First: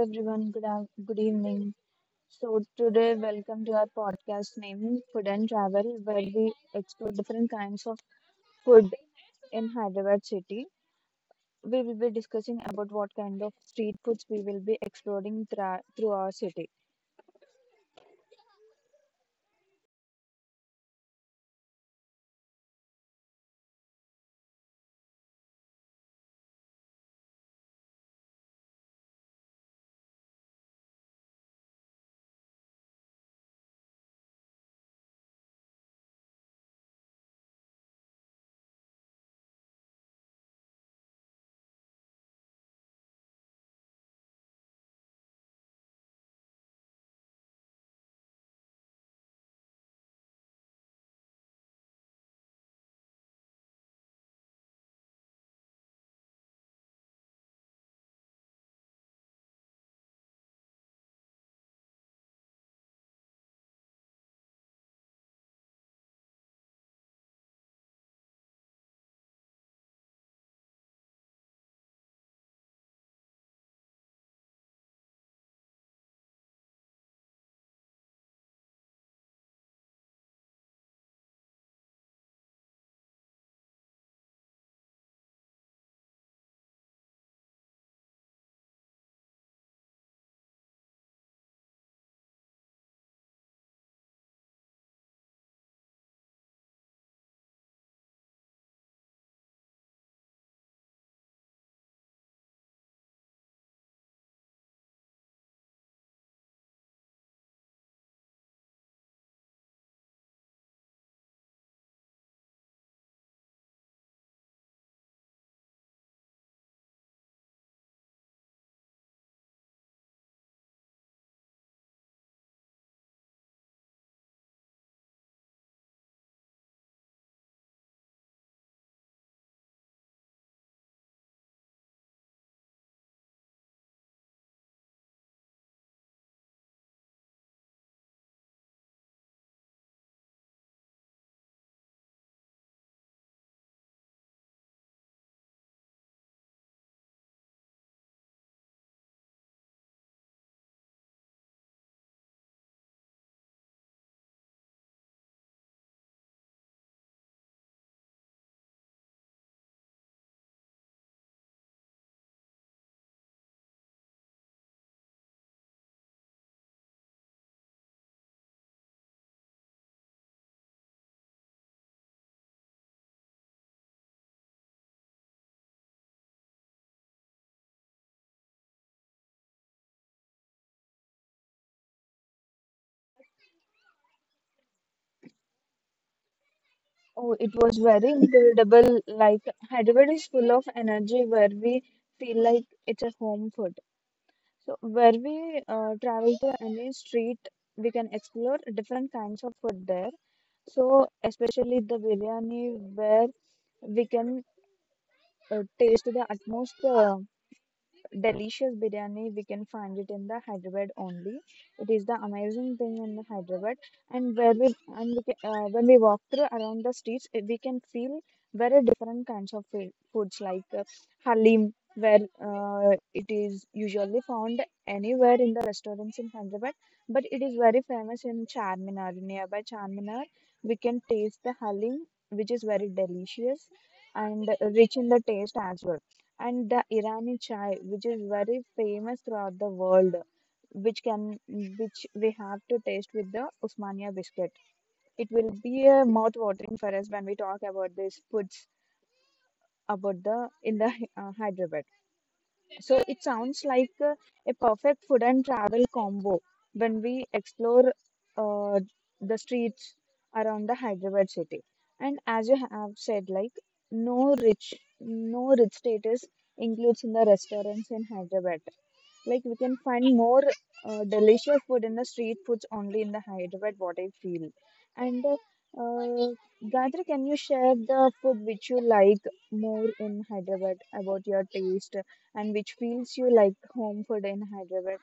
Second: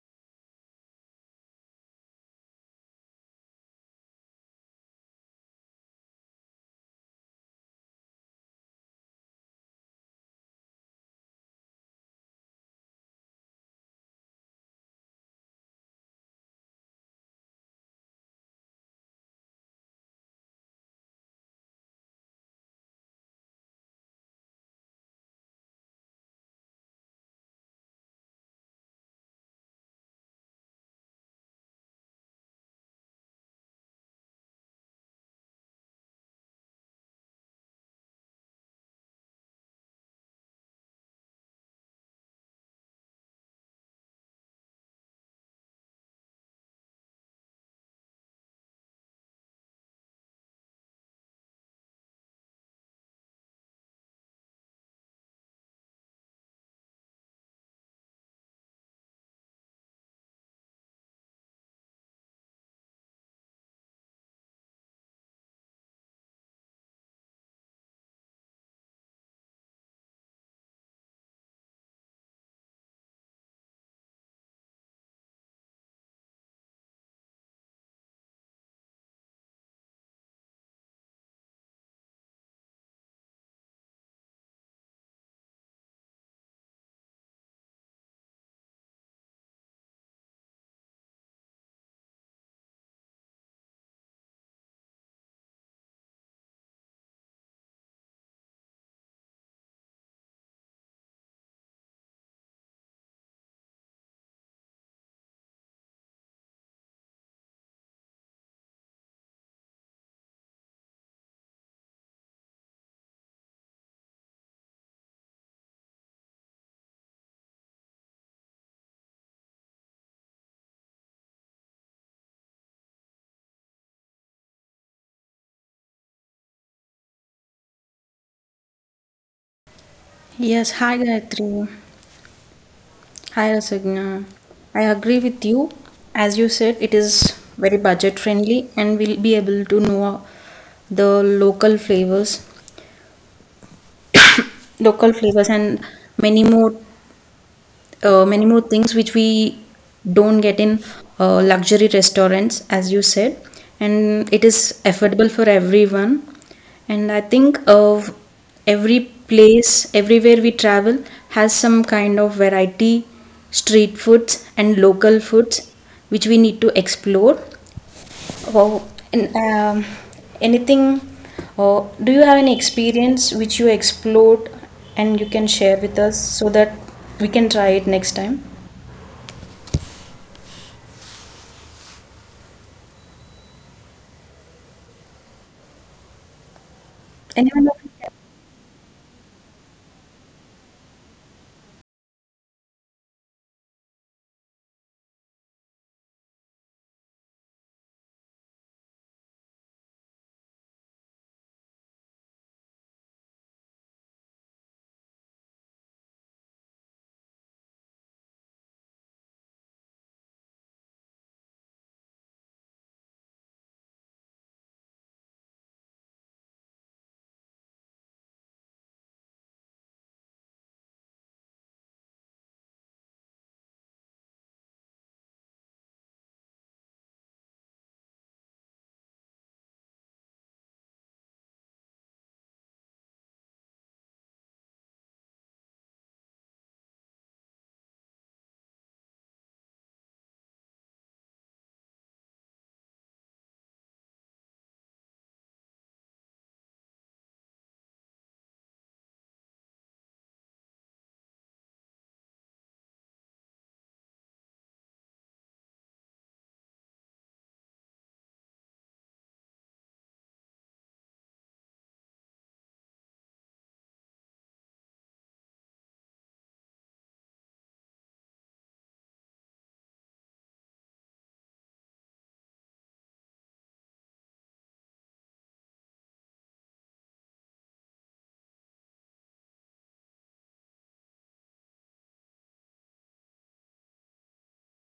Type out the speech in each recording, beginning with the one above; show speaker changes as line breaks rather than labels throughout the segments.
everyone, good evening. So today, welcome to our podcast named Food and Travel, where we explore different kinds of food in Hyderabad city. We will be discussing about what kind of street foods we will be exploring through our city.
Yes, hi Gayatri. Hi Rasagna. I agree with you. As you said, it is very budget friendly and we'll be able to know the local flavors and many more many more things which we don't get in luxury restaurants, as you said, and it is affordable for everyone. And I think of every place, everywhere we travel, has some kind of variety, street foods, and local foods which we need to explore. Oh, and, um, anything, or do you have any experience which you explored and you can share with us so that we can try it next time?
Oh, it
Anyone?
was very incredible. Like Hyderabad is full of energy, where we feel like it's a home food. So where we travel to any street, we can explore different kinds of food there. So especially the biryani, where we can taste the utmost. Delicious biryani we can find it in the hyderabad only. It is the amazing thing in the hyderabad. And where we and we ca- when we walk through around the streets we can feel very different kinds of foods like halim, where it is usually found anywhere in the restaurants in hyderabad, but it is very famous in charminar nearby charminar. We can taste the halim, which is very delicious and rich in the taste as well. And the Irani chai, which is very famous throughout the world, which we have to taste with the Usmania biscuit. It will be a mouth watering for us when we talk about these foods about the Hyderabad. So it sounds like a perfect food and travel combo when we explore uh, the streets around the Hyderabad city. And as you have said, like no rich, no rich status includes in the restaurants in Hyderabad. Like we can find more delicious food in the street foods only in the Hyderabad, what I feel. And uh, Gayatri, can you share the food which you like more in Hyderabad about your taste? And which feels you like home food in Hyderabad.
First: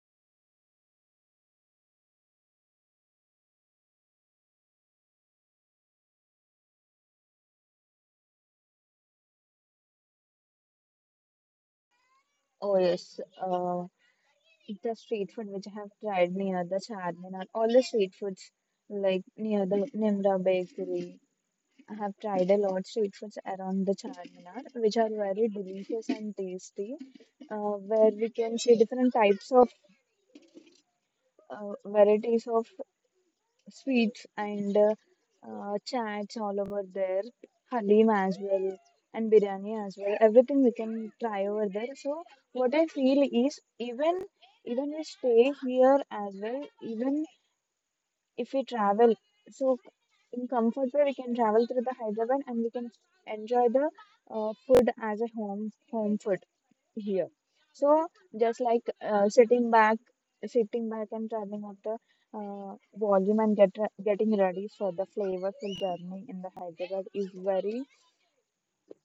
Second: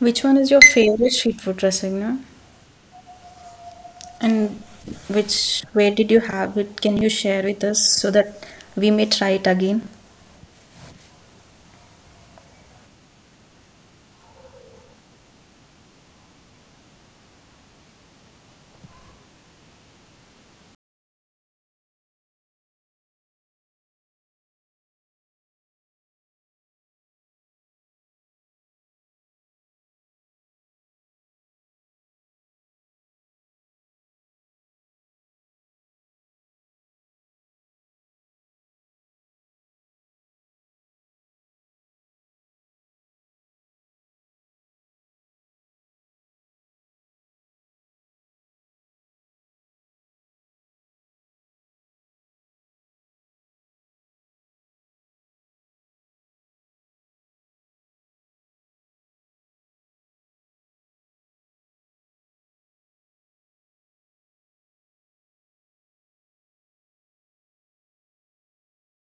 Which one is your favorite street food dressing, no? And which, where did you have it? Can you share with us so that we may try it again?
Oh yes, the street food which I have tried near the Charminar, all the street foods like near the Nimra Bakery. I have tried a lot street foods around the Charminar, which are very delicious and tasty, where we can see different types of varieties of sweets and chats all over there, halim as well, and biryani as well. Everything we can try over there. So what I feel is even we stay here as well, even if we travel, so in comfort way we can travel through the Hyderabad and we can enjoy the food as a home food here. So just like sitting back and turning up the volume and getting ready for the flavorful journey in the Hyderabad is very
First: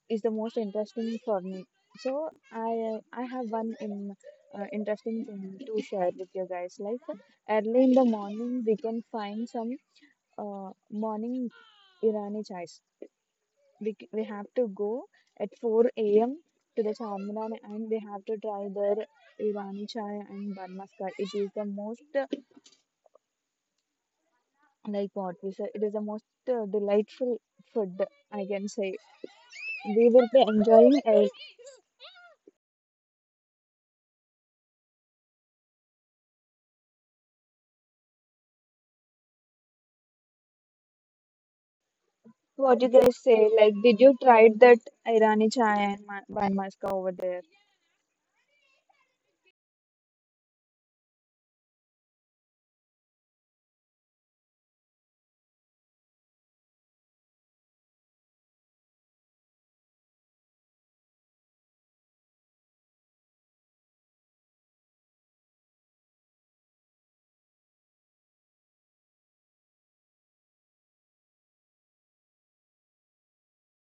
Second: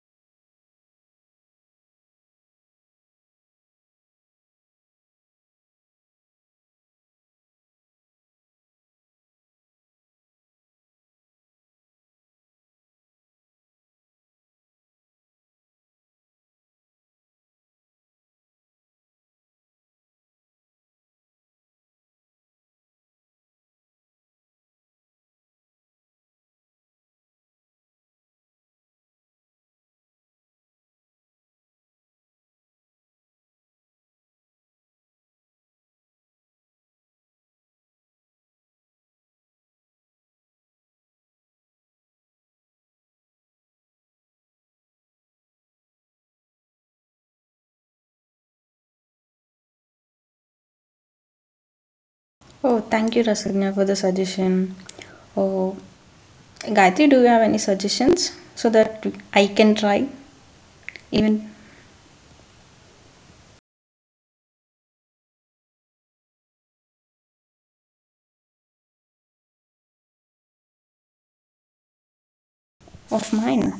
is the most interesting for me. So I have one in interesting thing to share with you guys. Like early in the morning, we can find some morning Irani chais. We have to go at 4 a.m. to the Charminar and we have to try their Irani chai and Barmaska. It is the most, like what we say, it is the most delightful food, I can say. We will be enjoying it. What do you guys say? Like, did you try that Irani chai and Barmaska over there?
Oh, thank you, Rasagna, for the suggestion. Oh, Gayatri, do you have any suggestions so that I can try even of mine?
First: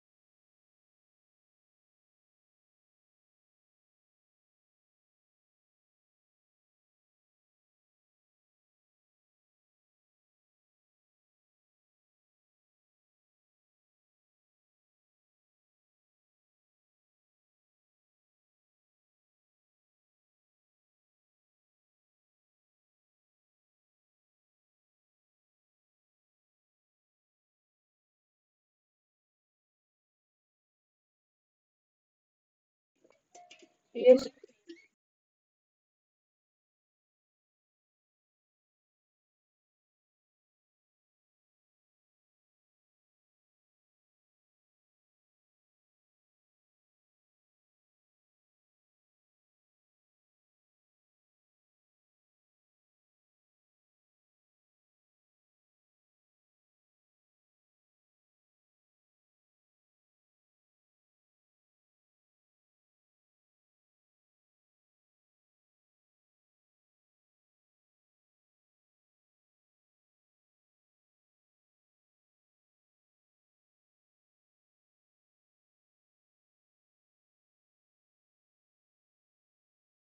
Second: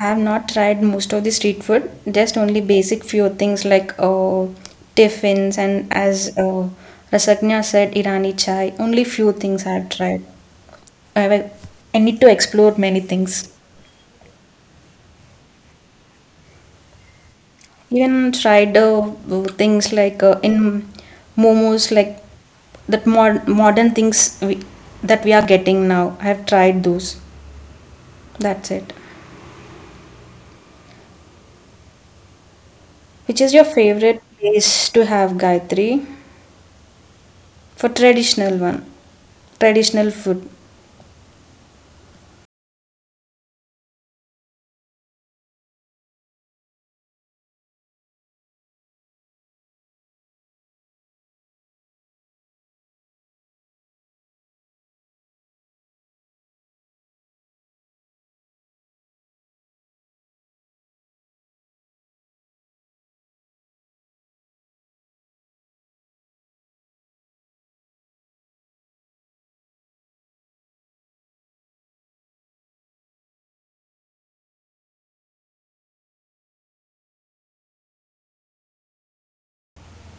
I have not tried most of the street food, just only basic few things like tiffins and as Rasagna said, Irani chai. Only few things I have tried. I, have, I need to explore many things. Even tried things like in momos, like that mod modern things that we are getting now. I have tried those. That's it. Which is your favorite
Yes.
place to have, Gayatri, for traditional one, traditional food?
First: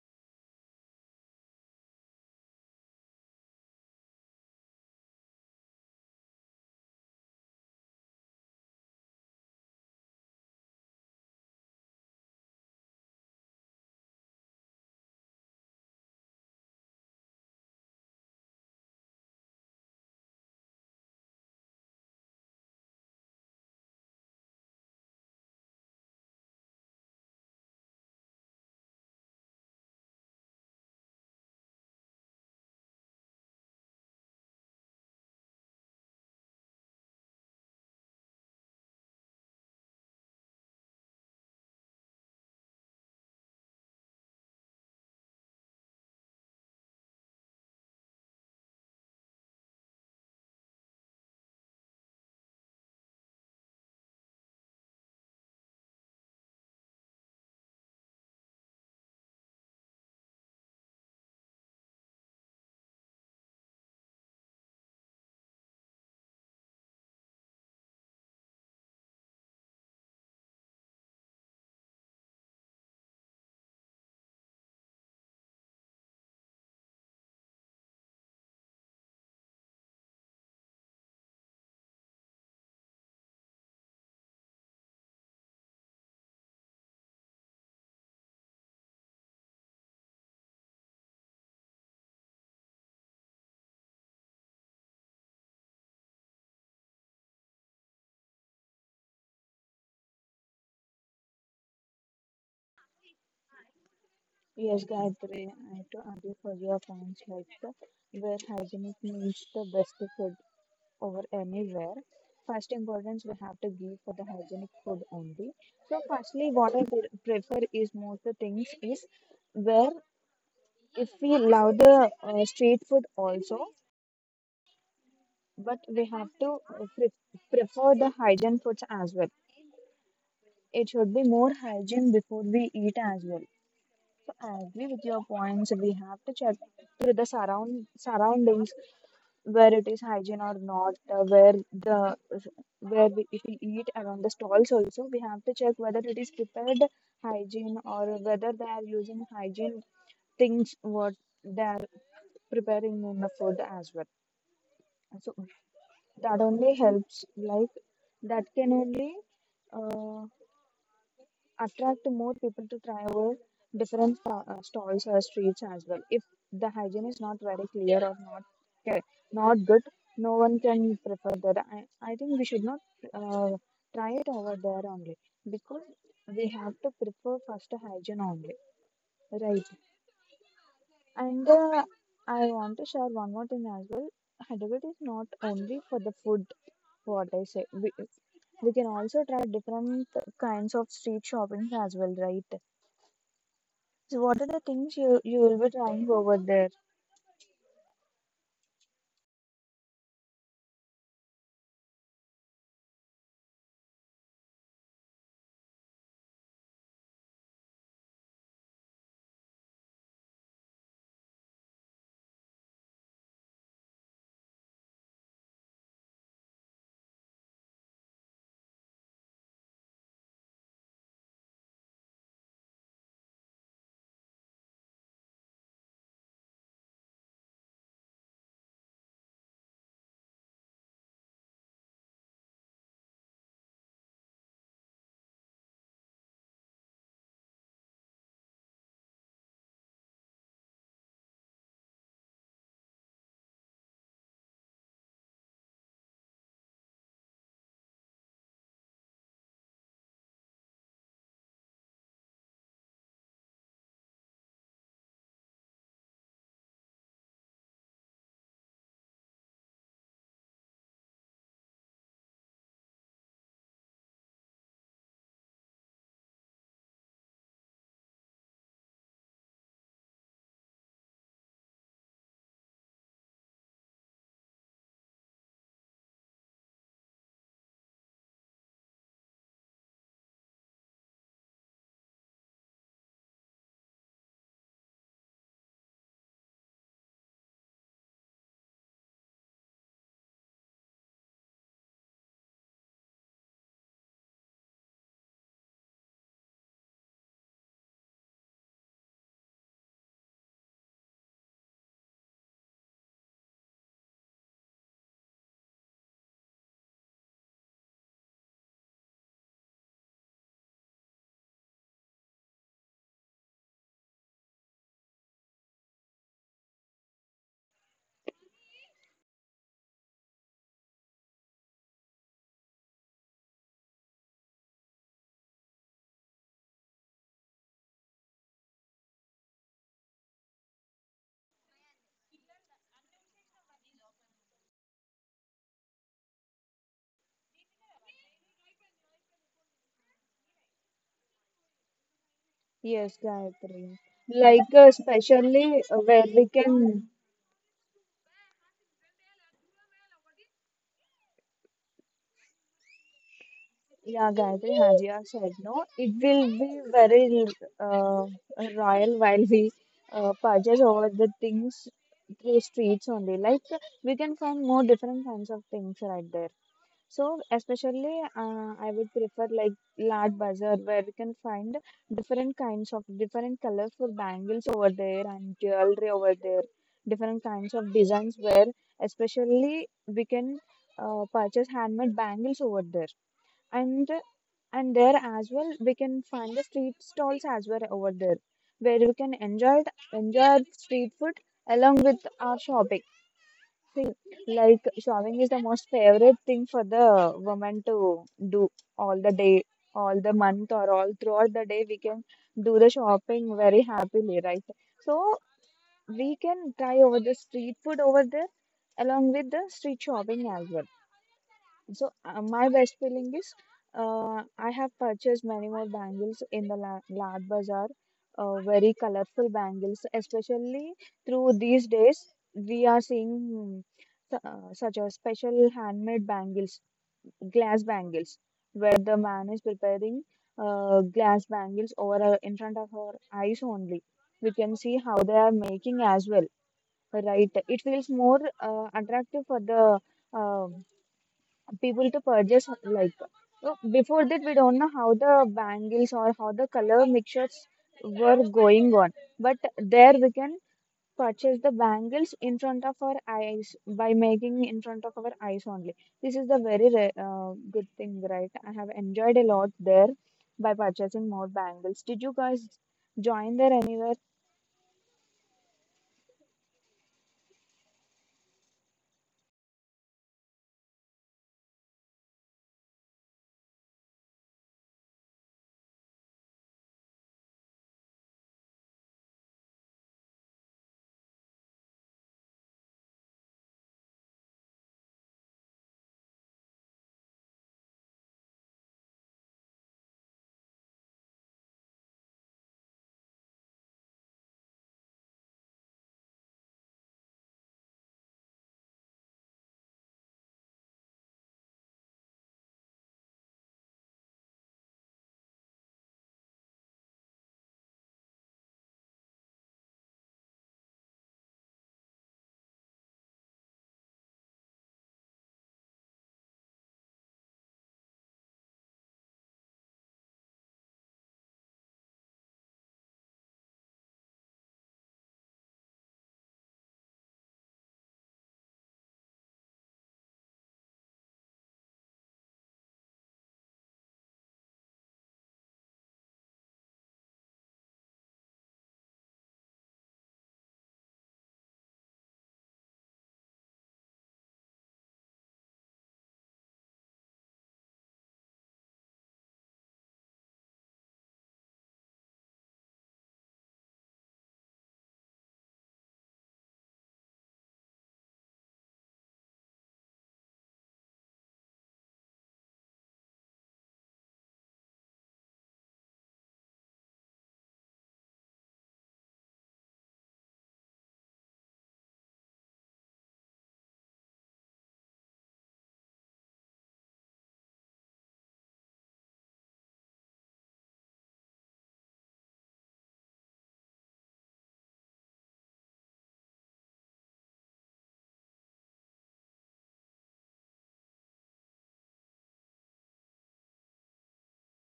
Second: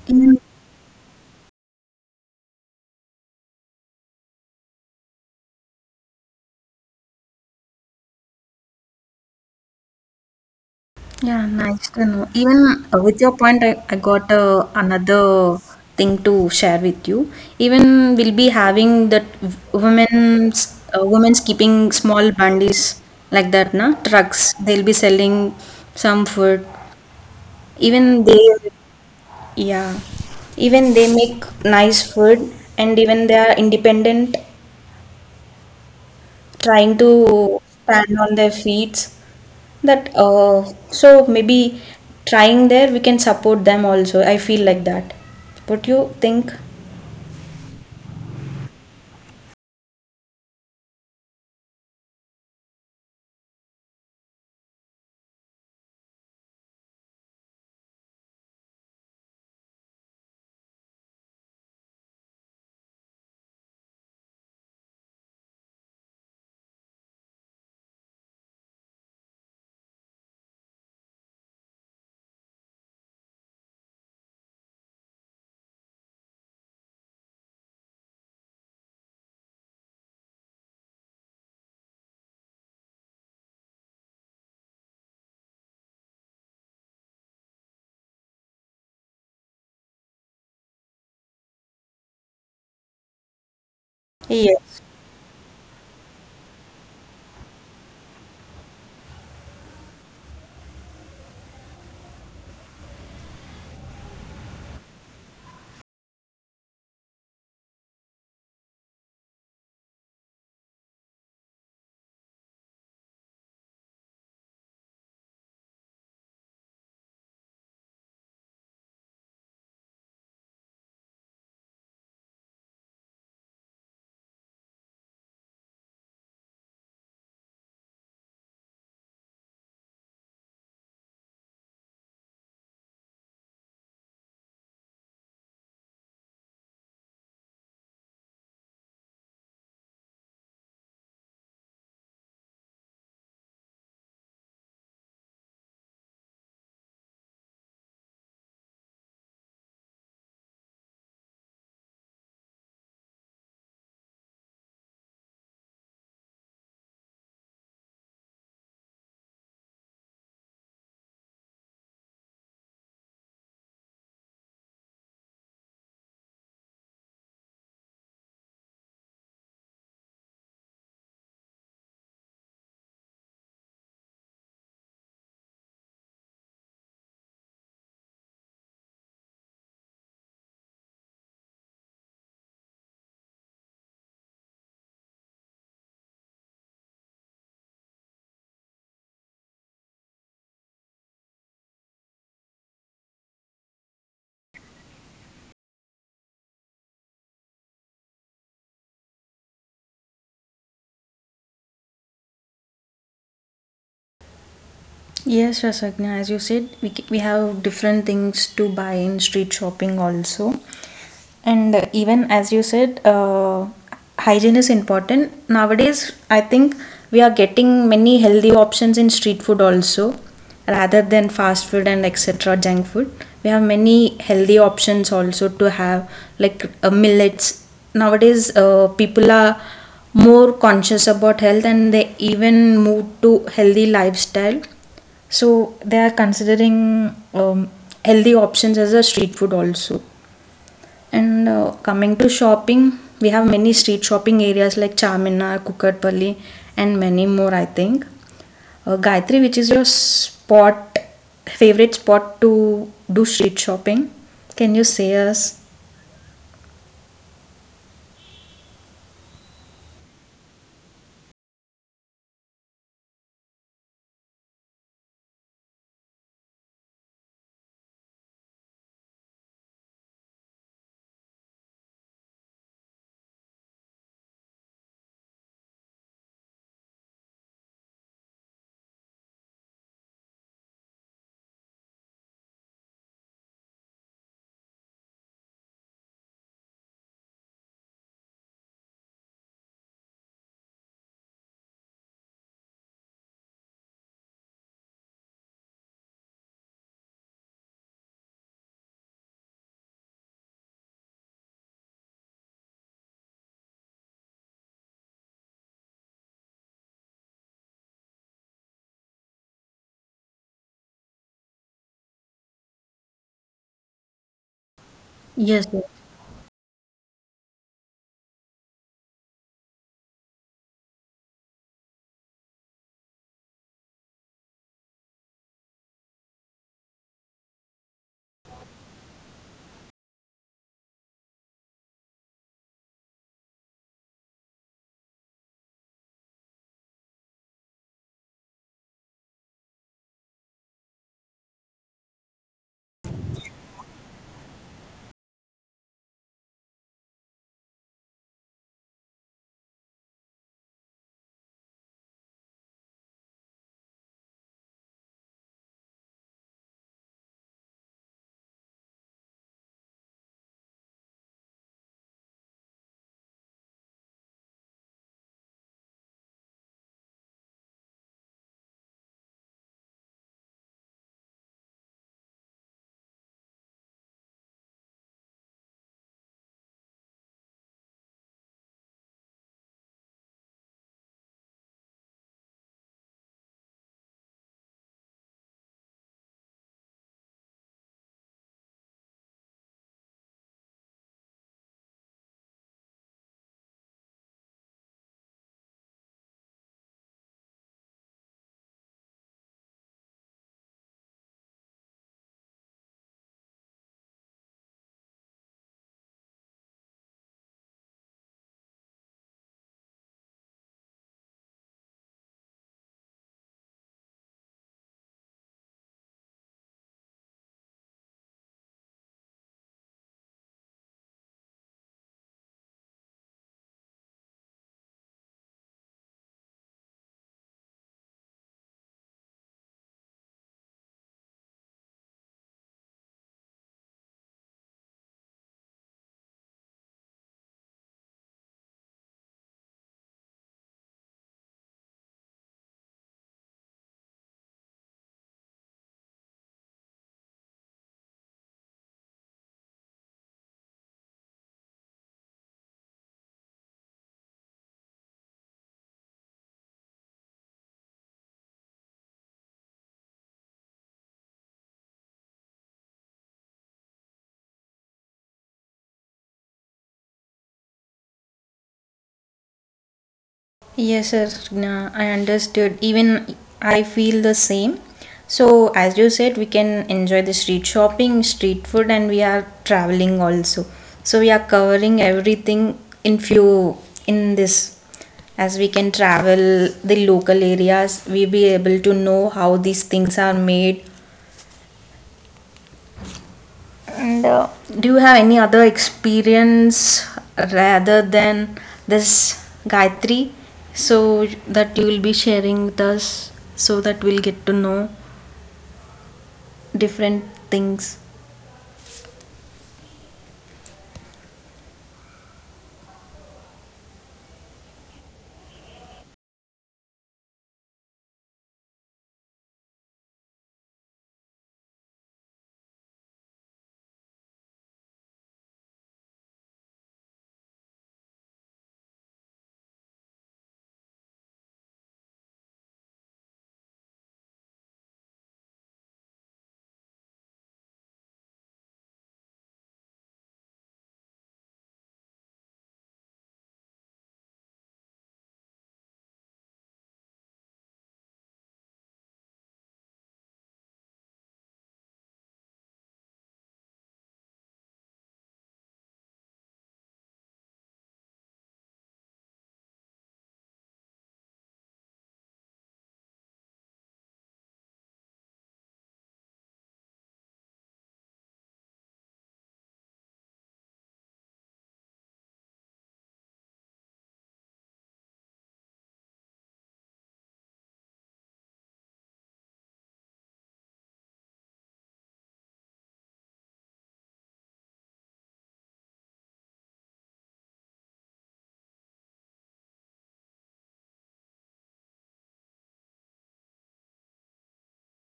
Mm, Yeah, nice to know. Even with your point, I got another thing to share with you. Even we'll be having that women's women's keeping small bundies like that, na, trucks. They'll be selling some food. Even they, yeah, even they make nice food, and even they are independent trying to stand on their feet that so maybe trying there we can support them also. I feel like that. What you think?
Yes, Gayatri, I have to argue for your points, like the where hygienic means the best food over anywhere. First importance we have to give for the hygienic food only. So firstly, what I prefer is most the things is where if we love the street food also, but we have to prefer the hygiene foods as well. It should be more hygiene before we eat as well. I agree with your points. We have to check with the surroundings where it is hygiene or not. Where the where we, if we eat around the stalls also, we have to check whether it is prepared hygiene, or whether they are using hygiene things what they are preparing in the food as well. So that only helps. Like that can only. Uh, Attract more people to try out different stalls or streets as well. If the hygiene is not very clear or ca- not good, no one can prefer that. I think we should not uh, try it over there only, because we have to prefer first hygiene only, right? And I want to share one more thing as well. Hyderabad is not only for the food, what I say. We can also try different kinds of street shopping as well, right? So what are the things you will be trying over there?
Yes, Rasagna, as you said, we have different things to buy in street shopping also. And even as you said, hygiene is important. Nowadays, I think we are getting many healthy options in street food also, rather than fast food and etc. junk food. We have many healthy options also to have, like millets. Nowadays, people are more conscious about health and they even move to healthy lifestyle, so they are considering healthy options as a street food also. And coming to shopping, we have many street shopping areas like Charminar, Kukatpally, and many more, I think. Gayatri, which is your spot, favorite spot to do street shopping? Can you say us? Yes,
Yes, Gayatri. Like especially uh, where we can, yeah, Gayatri Hajiya said no. It will be very uh, royal while we purchase over the things through streets only. Like we can find more different kinds of things right there. So especially, I would prefer like large bazaar where we can find different kinds of different colorful bangles over there and jewelry over there, different kinds of designs where especially we can purchase handmade bangles over there. And there as well we can find the street stalls as well over there, where we can enjoy street food along with our shopping thing. Like showering is the most favorite thing for the woman to do all the day, all the month, or all throughout the day. We can do the shopping very happily, right? So we can try over the street food over there along with the street shopping as well. So my best feeling is, I have purchased many more bangles in the Lad Bazaar, very colorful bangles, especially through these days we are seeing such a special handmade bangles, glass bangles, where the man is preparing glass bangles over in front of our eyes only. We can see how they are making as well, right? It feels more attractive for the uh, people to purchase. Like before that we don't know how the bangles or how the color mixtures were going on, but there we can purchase the bangles in front of our eyes by making in front of our eyes only. This is the very good thing, right? I have enjoyed a lot there by purchasing more bangles. Did you guys join there anywhere?
yes, sir. Nah, I understood. Even I feel the same. So, as you said, we can enjoy the street shopping, street food, and we are traveling also. So we are covering everything in few, in this. As we can travel the local areas, we be able to know how these things are made. And do you have any other experience rather than this, Gayatri? So that you will be sharing with us so that we'll get to know different things.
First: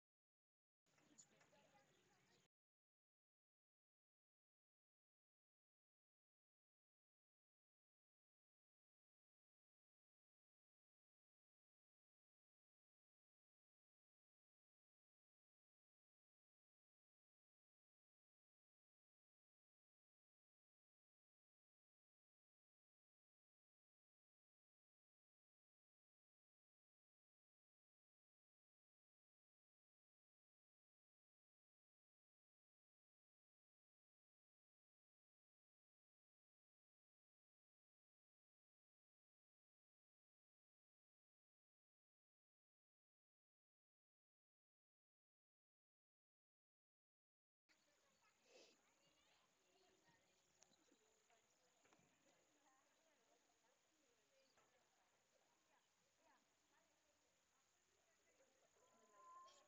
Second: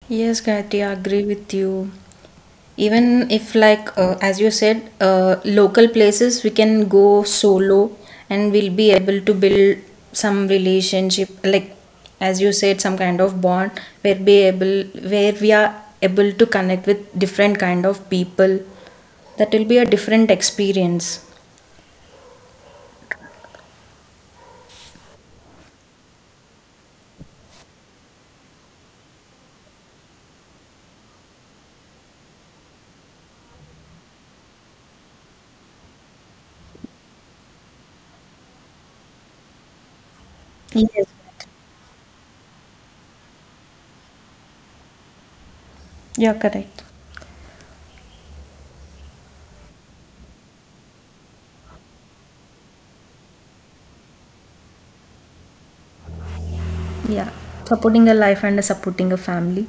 Yes, Gayatri, I agree with you. Even if, like, as you said, local places we can go solo and we'll be able to build some relationship, like, as you said, some kind of bond where be able where we are able to connect with different kind of people. That will be a different experience. Yes, Gayatri, you're correct. Yeah, supporting a life and supporting a family.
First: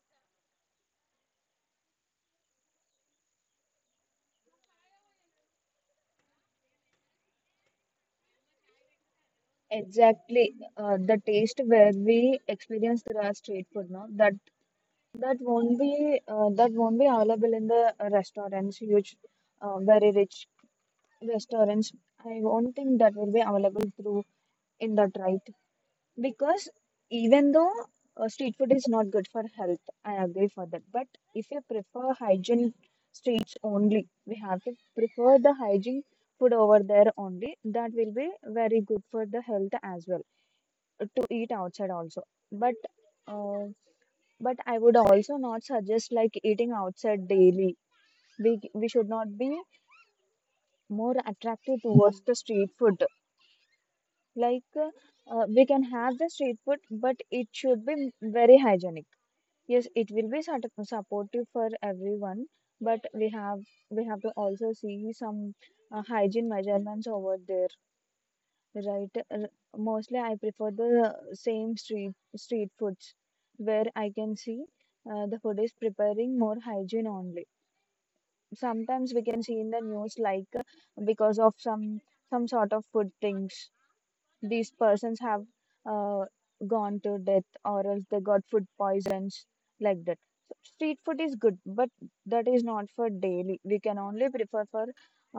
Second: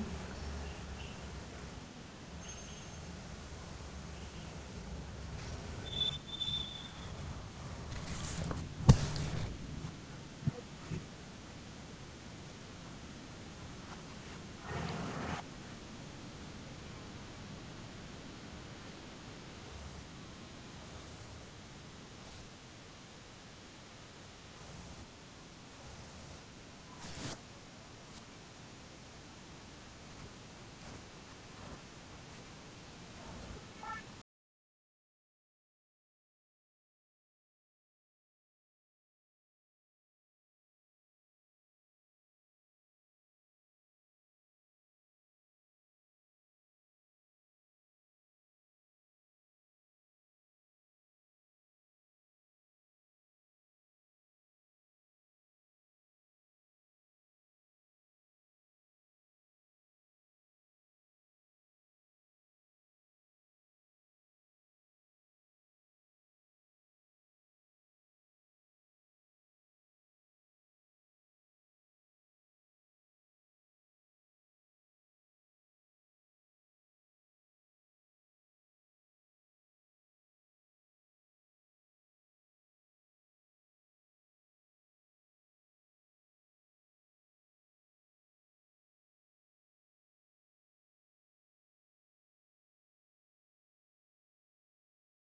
Exactly, the taste where we experience the raw street food, no? That won't be available in the restaurants, huge, very rich restaurants. I won't think that will be available through in that, right? Because even though street food is not good for health, I agree for that. But if you prefer hygiene streets only, we have to prefer the hygiene food over there only. That will be very good for the health as well, to eat outside also. But uh, but I would also not suggest like eating outside daily. We should not be more attractive towards the street food. Like uh, we can have the street food, but it should be very hygienic. Yes, it will be sort of supportive for everyone, but we have to also see some hygiene measurements over there, right? Mostly, I prefer the same street foods where I can see the food is preparing more hygiene only. Sometimes we can see in the news like because of some sort of food things, these persons have uh, gone to death or else they got food poisons, like that. So street food is good, but that is not for daily. We can only prefer for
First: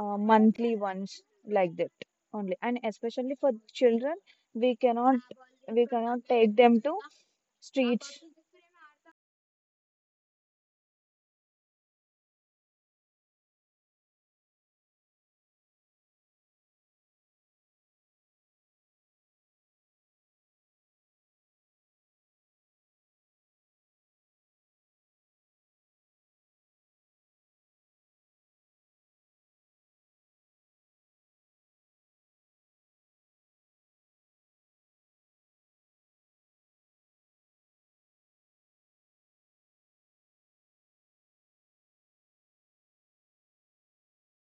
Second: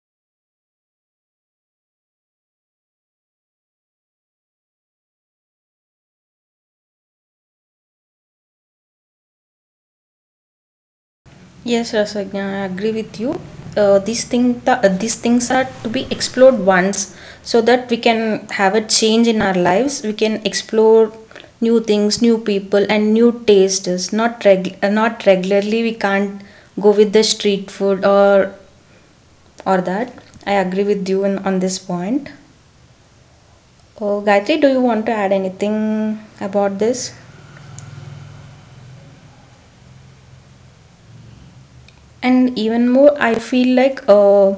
monthly ones, like that only. And especially for children, we cannot we cannot take them to streets.
Yes, Rasagna, I agree with you. These these things are to be explored once so that we can have a change in our lives. We can explore new things, new people, and new tastes. Not regularly. We can't go with the street food or that. I agree with you in, on this point. Oh, Gayatri, do you want to add anything about this? And even more, I feel like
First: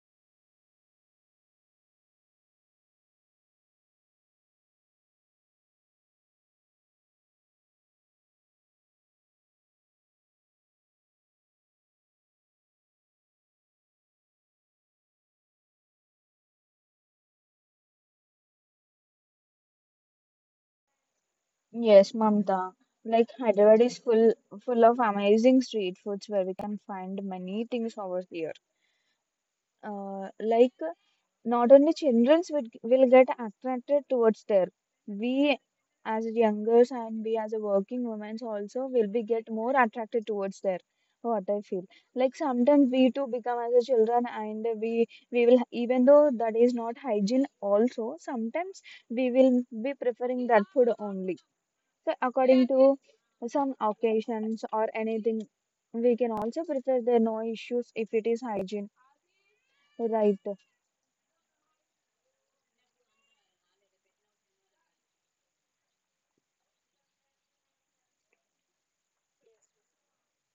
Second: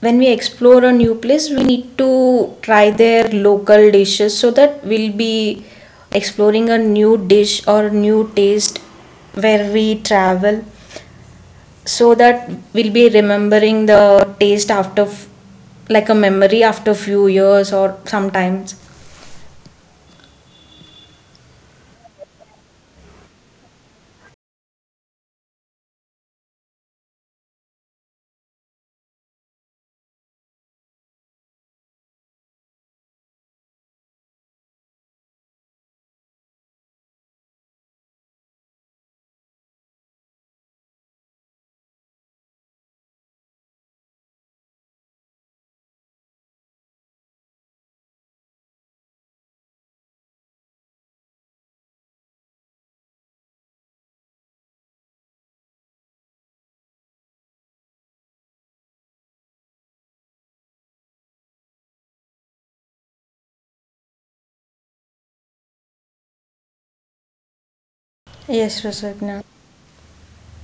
when we explore a new place we need to try their local dishes so that we'll be exploring a new dish or new taste where we travel so that we'll be remembering the taste after like a memory after few years or sometimes.
Yes, Mamta. Like Hyderabad is full of amazing street foods where we can find many things over here. Like not only children will get attracted towards there. We as youngers and we as a working women also will be get more attracted towards there. What I feel, like sometimes we too become as a children, and we will, even though that is not hygiene also sometimes, we will be preferring that food only. So according to some occasions or anything, we can also prefer the no issues if it is hygiene. Right.
Yes, Rasagna.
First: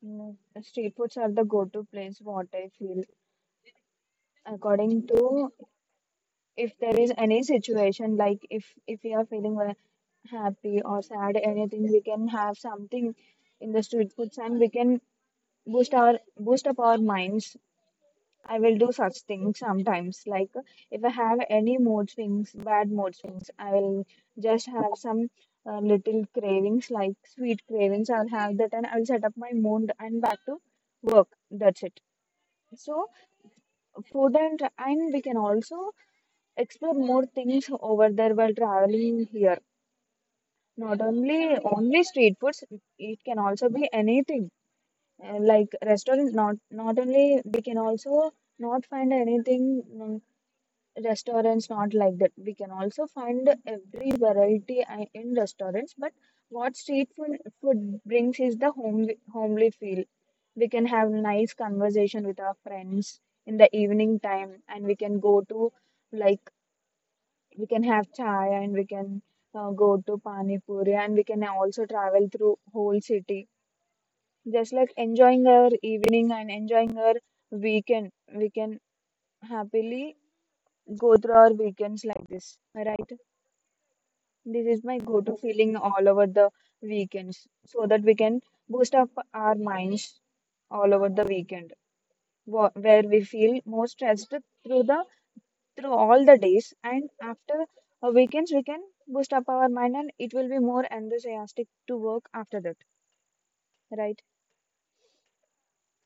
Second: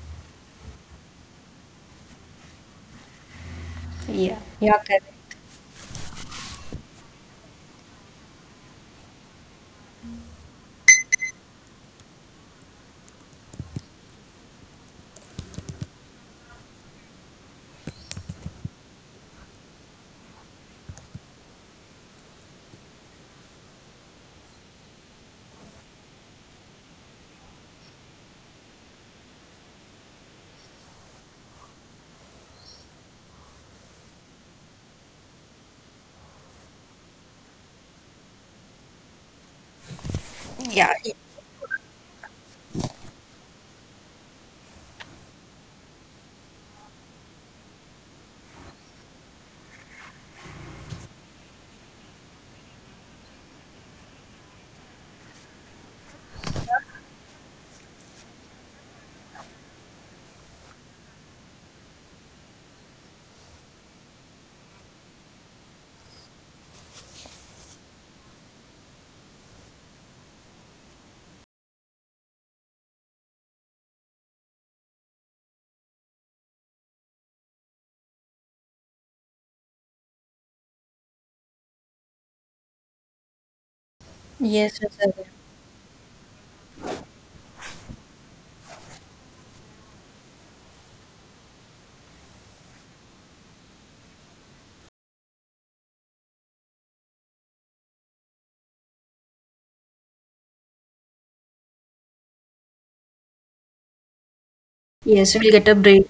Mm, street foods are the go-to place, what I feel.
Yeah, yeah, correct.
According to, if there is any situation, like if we are feeling happy or sad, anything, we can have something in the street foods, and we can boost up our minds. I will do such things sometimes. Like if I have any mood swings, bad mood swings, I will just have some little cravings, like sweet cravings. I'll have that, and I'll set up my mood and back to work. That's it. So food, and we can also explore more things over there while traveling here. Not only street foods, it can also be anything. Like restaurant, not only we can also not find anything restaurants, not like that. We can also find every variety in restaurants, but what street food brings is the homely feel. We can have nice conversation with our friends in the evening time, and we can go to, like, we can have chai and we can go to pani puri, and we can also travel through whole city, just like enjoying our evening and enjoying our weekend. We can happily go through our weekends like this, right? This is
Yes,
my
Rasagna.
go-to feeling all over the weekends, so that we can boost up our minds all over the weekend, where we feel more stressed through the through all the days, and after weekends we can boost up our mind, and it will be more enthusiastic to work after that, right?
Yes, we'll get a break.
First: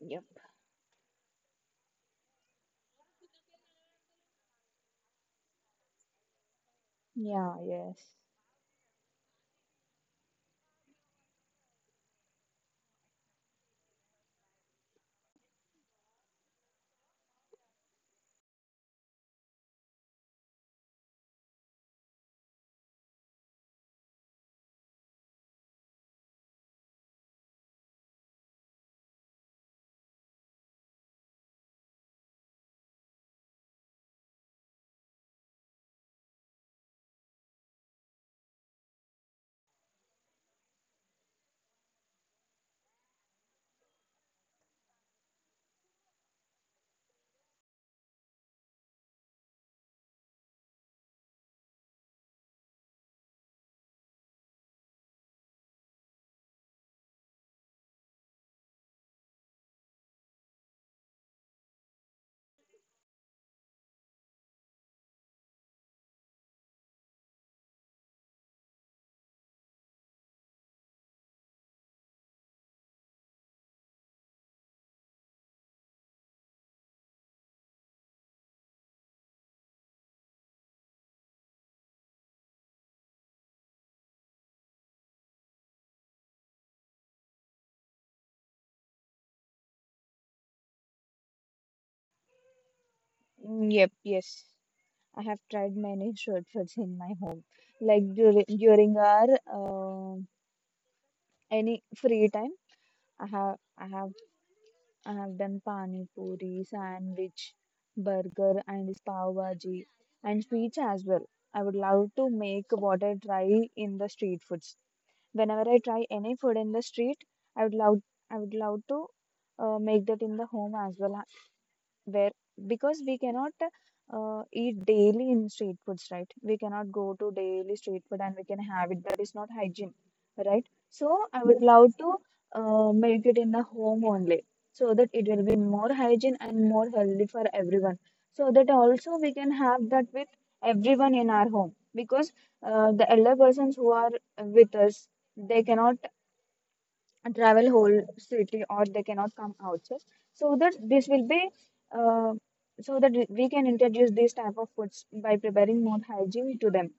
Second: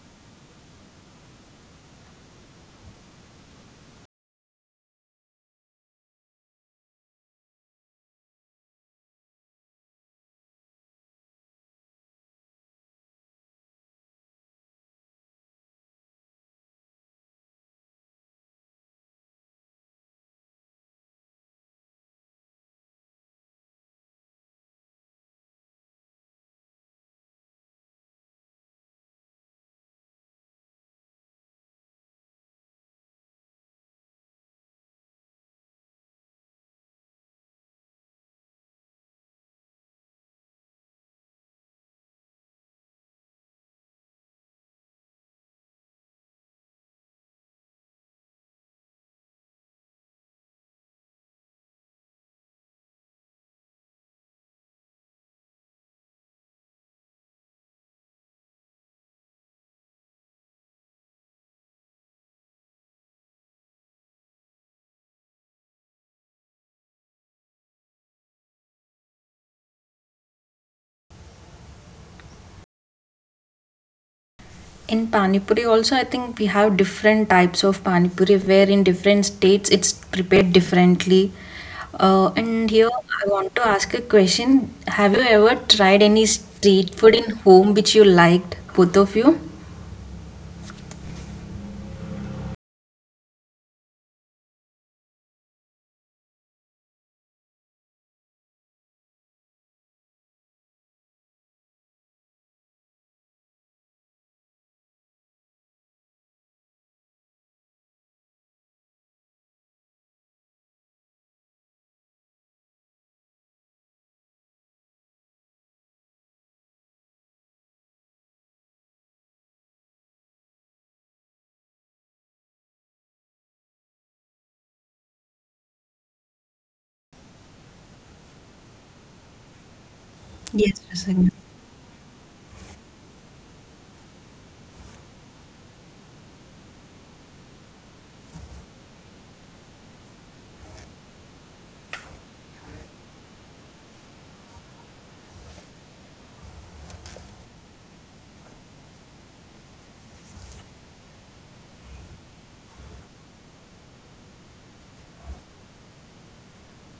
Yep. Yeah. Yes.
In Pani Puri also, I think we have different types of Pani Puri where in different states it's prepared differently. And here I want to ask a question. Have you ever tried any street food in home which you liked, both of you?
Yep, yes. I have tried many shortcuts in my home. Like during our any free time, I have I have I have done pani puri, sandwich, burger, and this pav bhaji, and sweets as well. I would love to make what I try in the street foods. Whenever I try any food in the street, I would love I would love to make that in the home as well, where, because we cannot eat daily in street foods, right? We cannot go to daily street food and we can have it. That is not hygiene, right?
Yes,
So
Rasagna.
I would love to make it in the home only, so that it will be more hygiene and more healthy for everyone, so that also we can have that with everyone in our home. Because the elder persons who are with us, they cannot and travel whole city, or they cannot come outside. So that this will be uh, so that we can introduce these type of foods by preparing more hygiene to them.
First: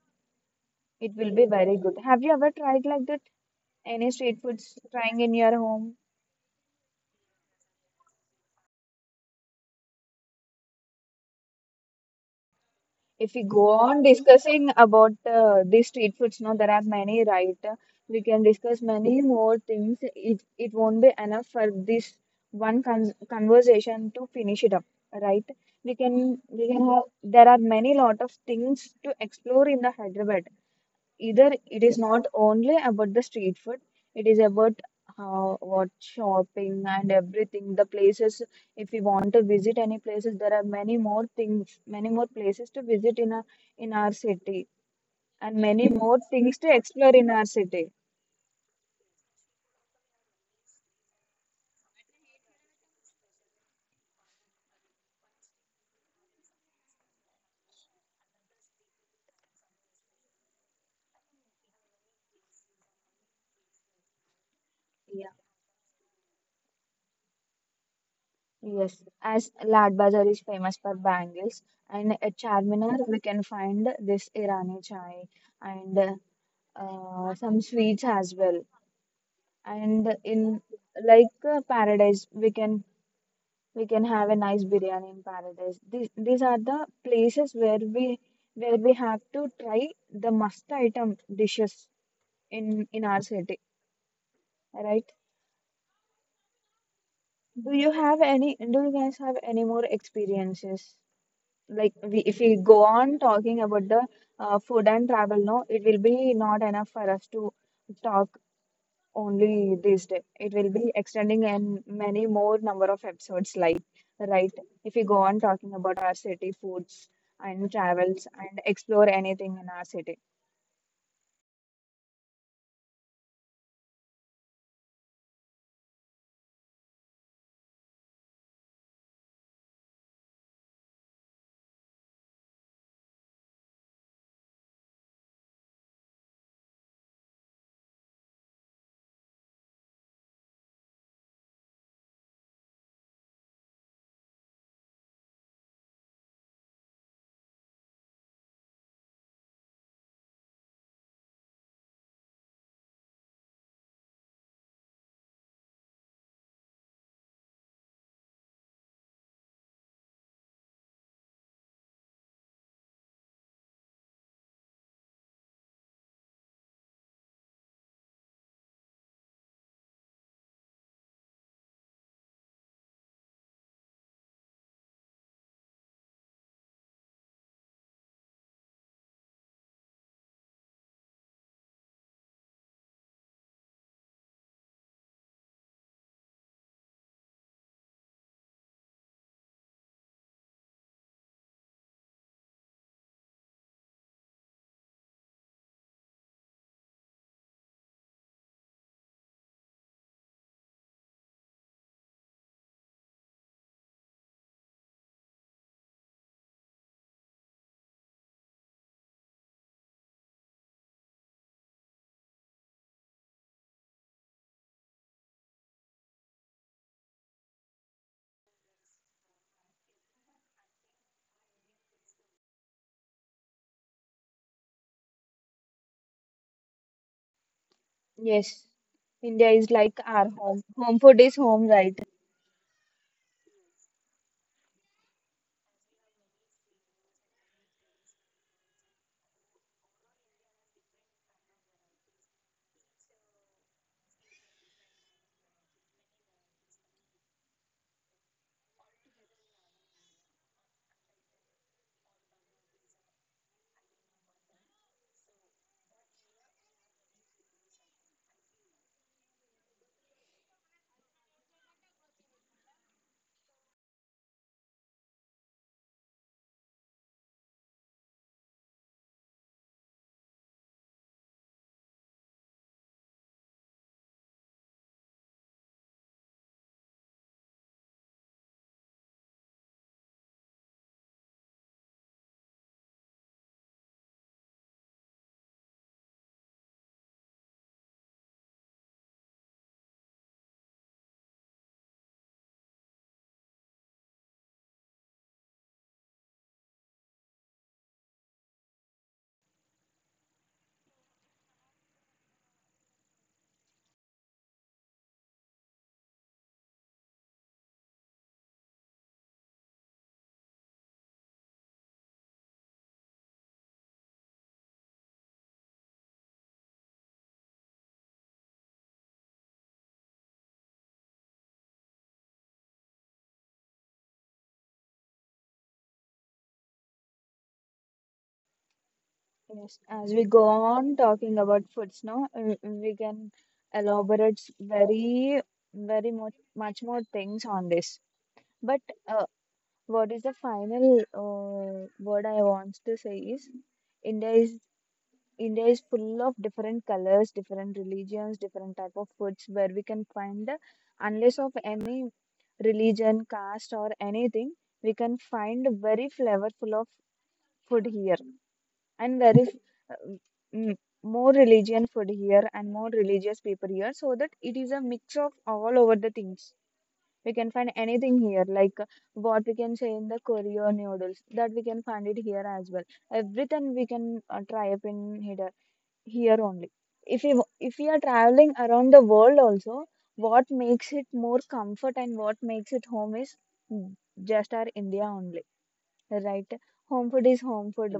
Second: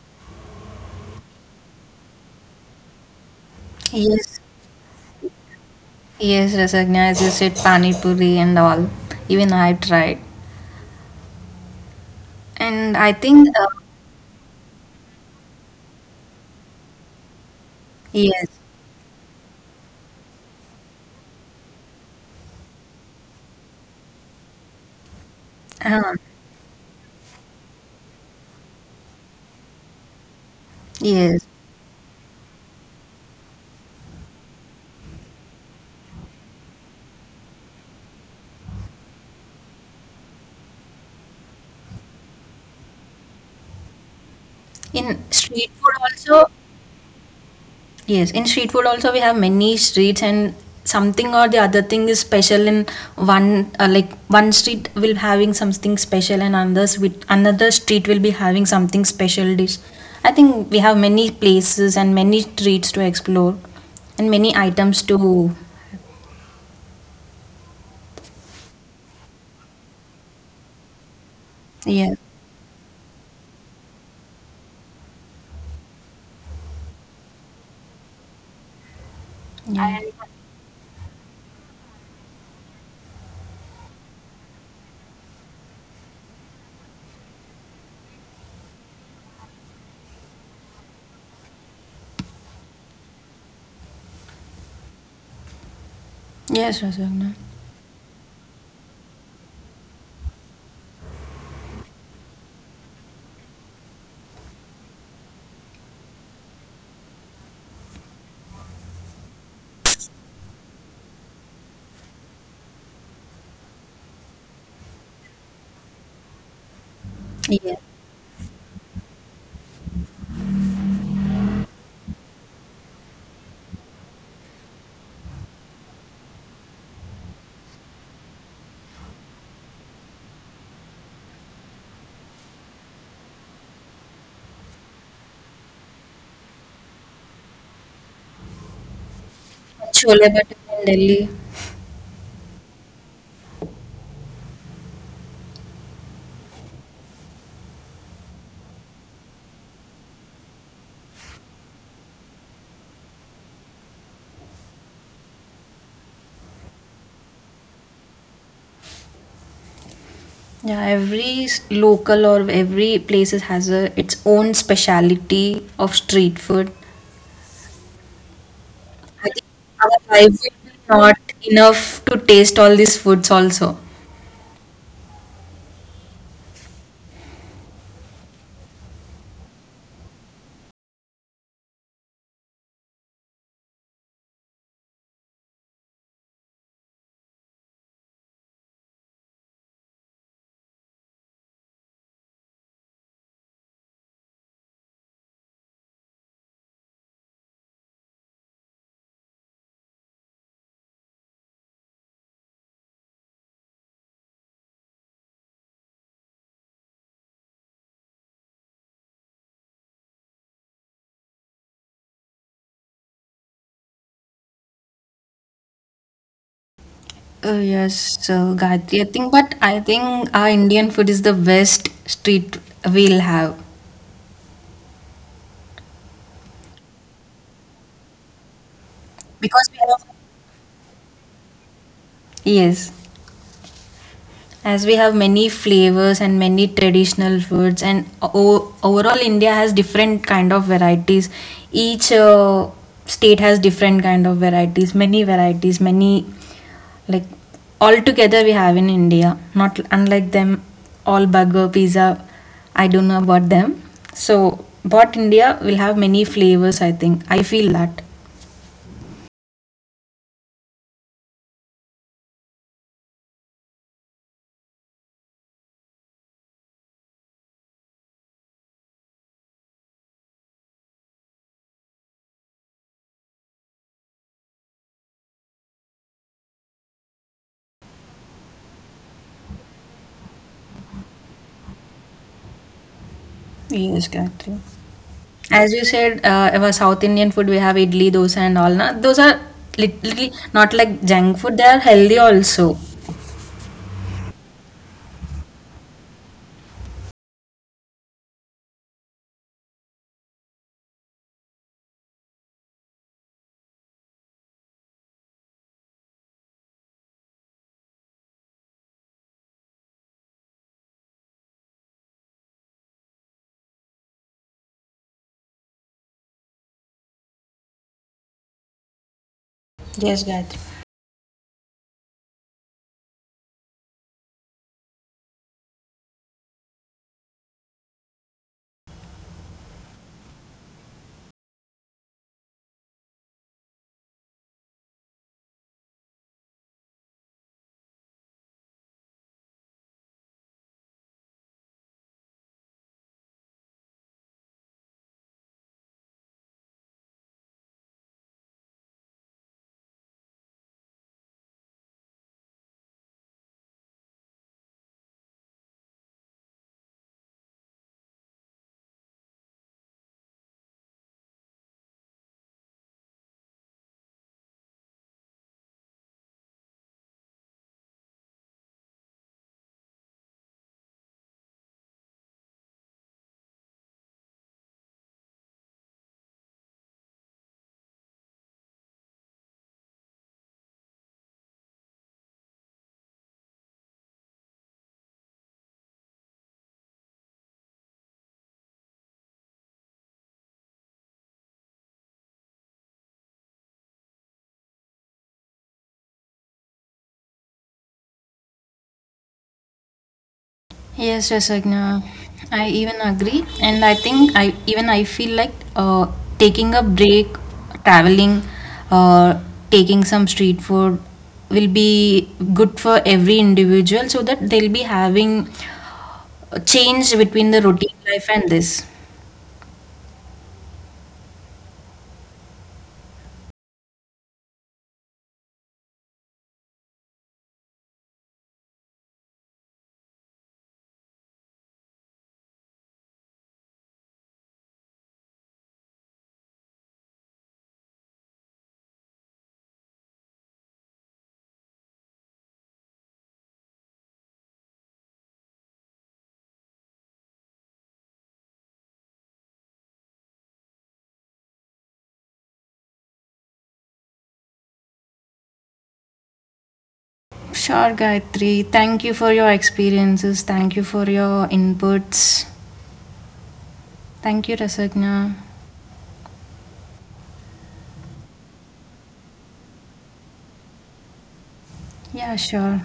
It will be very good. Have you ever tried like that, any
Yes,
street foods trying in your home?
yes, Rasagna, as you said, Pani Puri and all. Even I tried. And I
If we
think,
go on discussing about the street foods, now there are many, right? We can
yes,
discuss many more things. It won't be enough for this one con conversation to finish it up, right?
uh,
We can have There are many lot of things to explore in the Hyderabad. Either
yes.
it is not only about the street food, it is about how, what shopping and everything, the places. If we want to visit any places, there are many more things, many more places to visit in a in our city,
In
and
street
many
food
more things
also,
to explore in our city.
yes, in street food also we have many streets and something or the other thing is special in one like one street will having something special and others with another street will be having something special dish. I think we have many places and many streets to explore and many items
Yeah.
to.
Yes, as Lad Bazaar is famous for bangles, and
Yeah.
at Charminar we can find this Irani chai and some sweets as well.
Yeah.
And in, like, paradise, we can have a nice biryani in paradise. These are the places where we have to try the must item dishes in our city, right?
Yes, Rasagna.
Do you guys have any more experiences, like we, if we go on talking about the food and travel, no, it will be not enough for us to talk only this day. It will be extending and many more number of episodes, like, right, if we go on talking about our city foods and
Yeah.
travels and explore anything in our city.
Chole Bhature in Delhi. Yeah, every local or every places has a its own speciality of street food. I think our life will be not enough to taste all these foods also. Yes, Gayatri, I think, but I think our Indian food is the best street we'll have
Yes. India is
because we
like
have.
our home. Home food is home, right?
Yes. As we have many flavors and many traditional foods and overall India has different kind of varieties, each state has different kind of varieties, many varieties, many, like, all together we have in India, not unlike them, all burger, pizza. I don't know about them. So but India will have many flavors, I think, I feel that. Yes, Gayatri. As you said, our South Indian food, we have idli, dosa, and all. Na? Those are literally not like junk food, they are healthy also. Yes, Gayatri.
Yes. As we go on talking about foods now, we can elaborate very, very much, much more things on this. But uh, what is the final word I want to say is, India is India is full of different colors, different religions, different type of foods, where we can find, unless of any religion, caste or anything, we can find very flavorful of food here, and very uh, mm, more religion food here and more religious people here, so that it is a mix of all over the things. We can find anything here, like, what we can say in the Korean noodles, that we can find it here as well. Everything we can try up in here here only. If we are traveling around the world also, what makes it more comfort and what makes it home is just our India only, right? Home food is home food.
Yes, Rasagna. I even agree, and I think I even I feel like taking a break, traveling, uh, taking some street food will be good for every individual, so that they'll be having a change between the routine life and this. Sure, Gayatri. Thank you for your experiences. Thank you for your inputs. Thank you, Rasagna. Yeah, sure.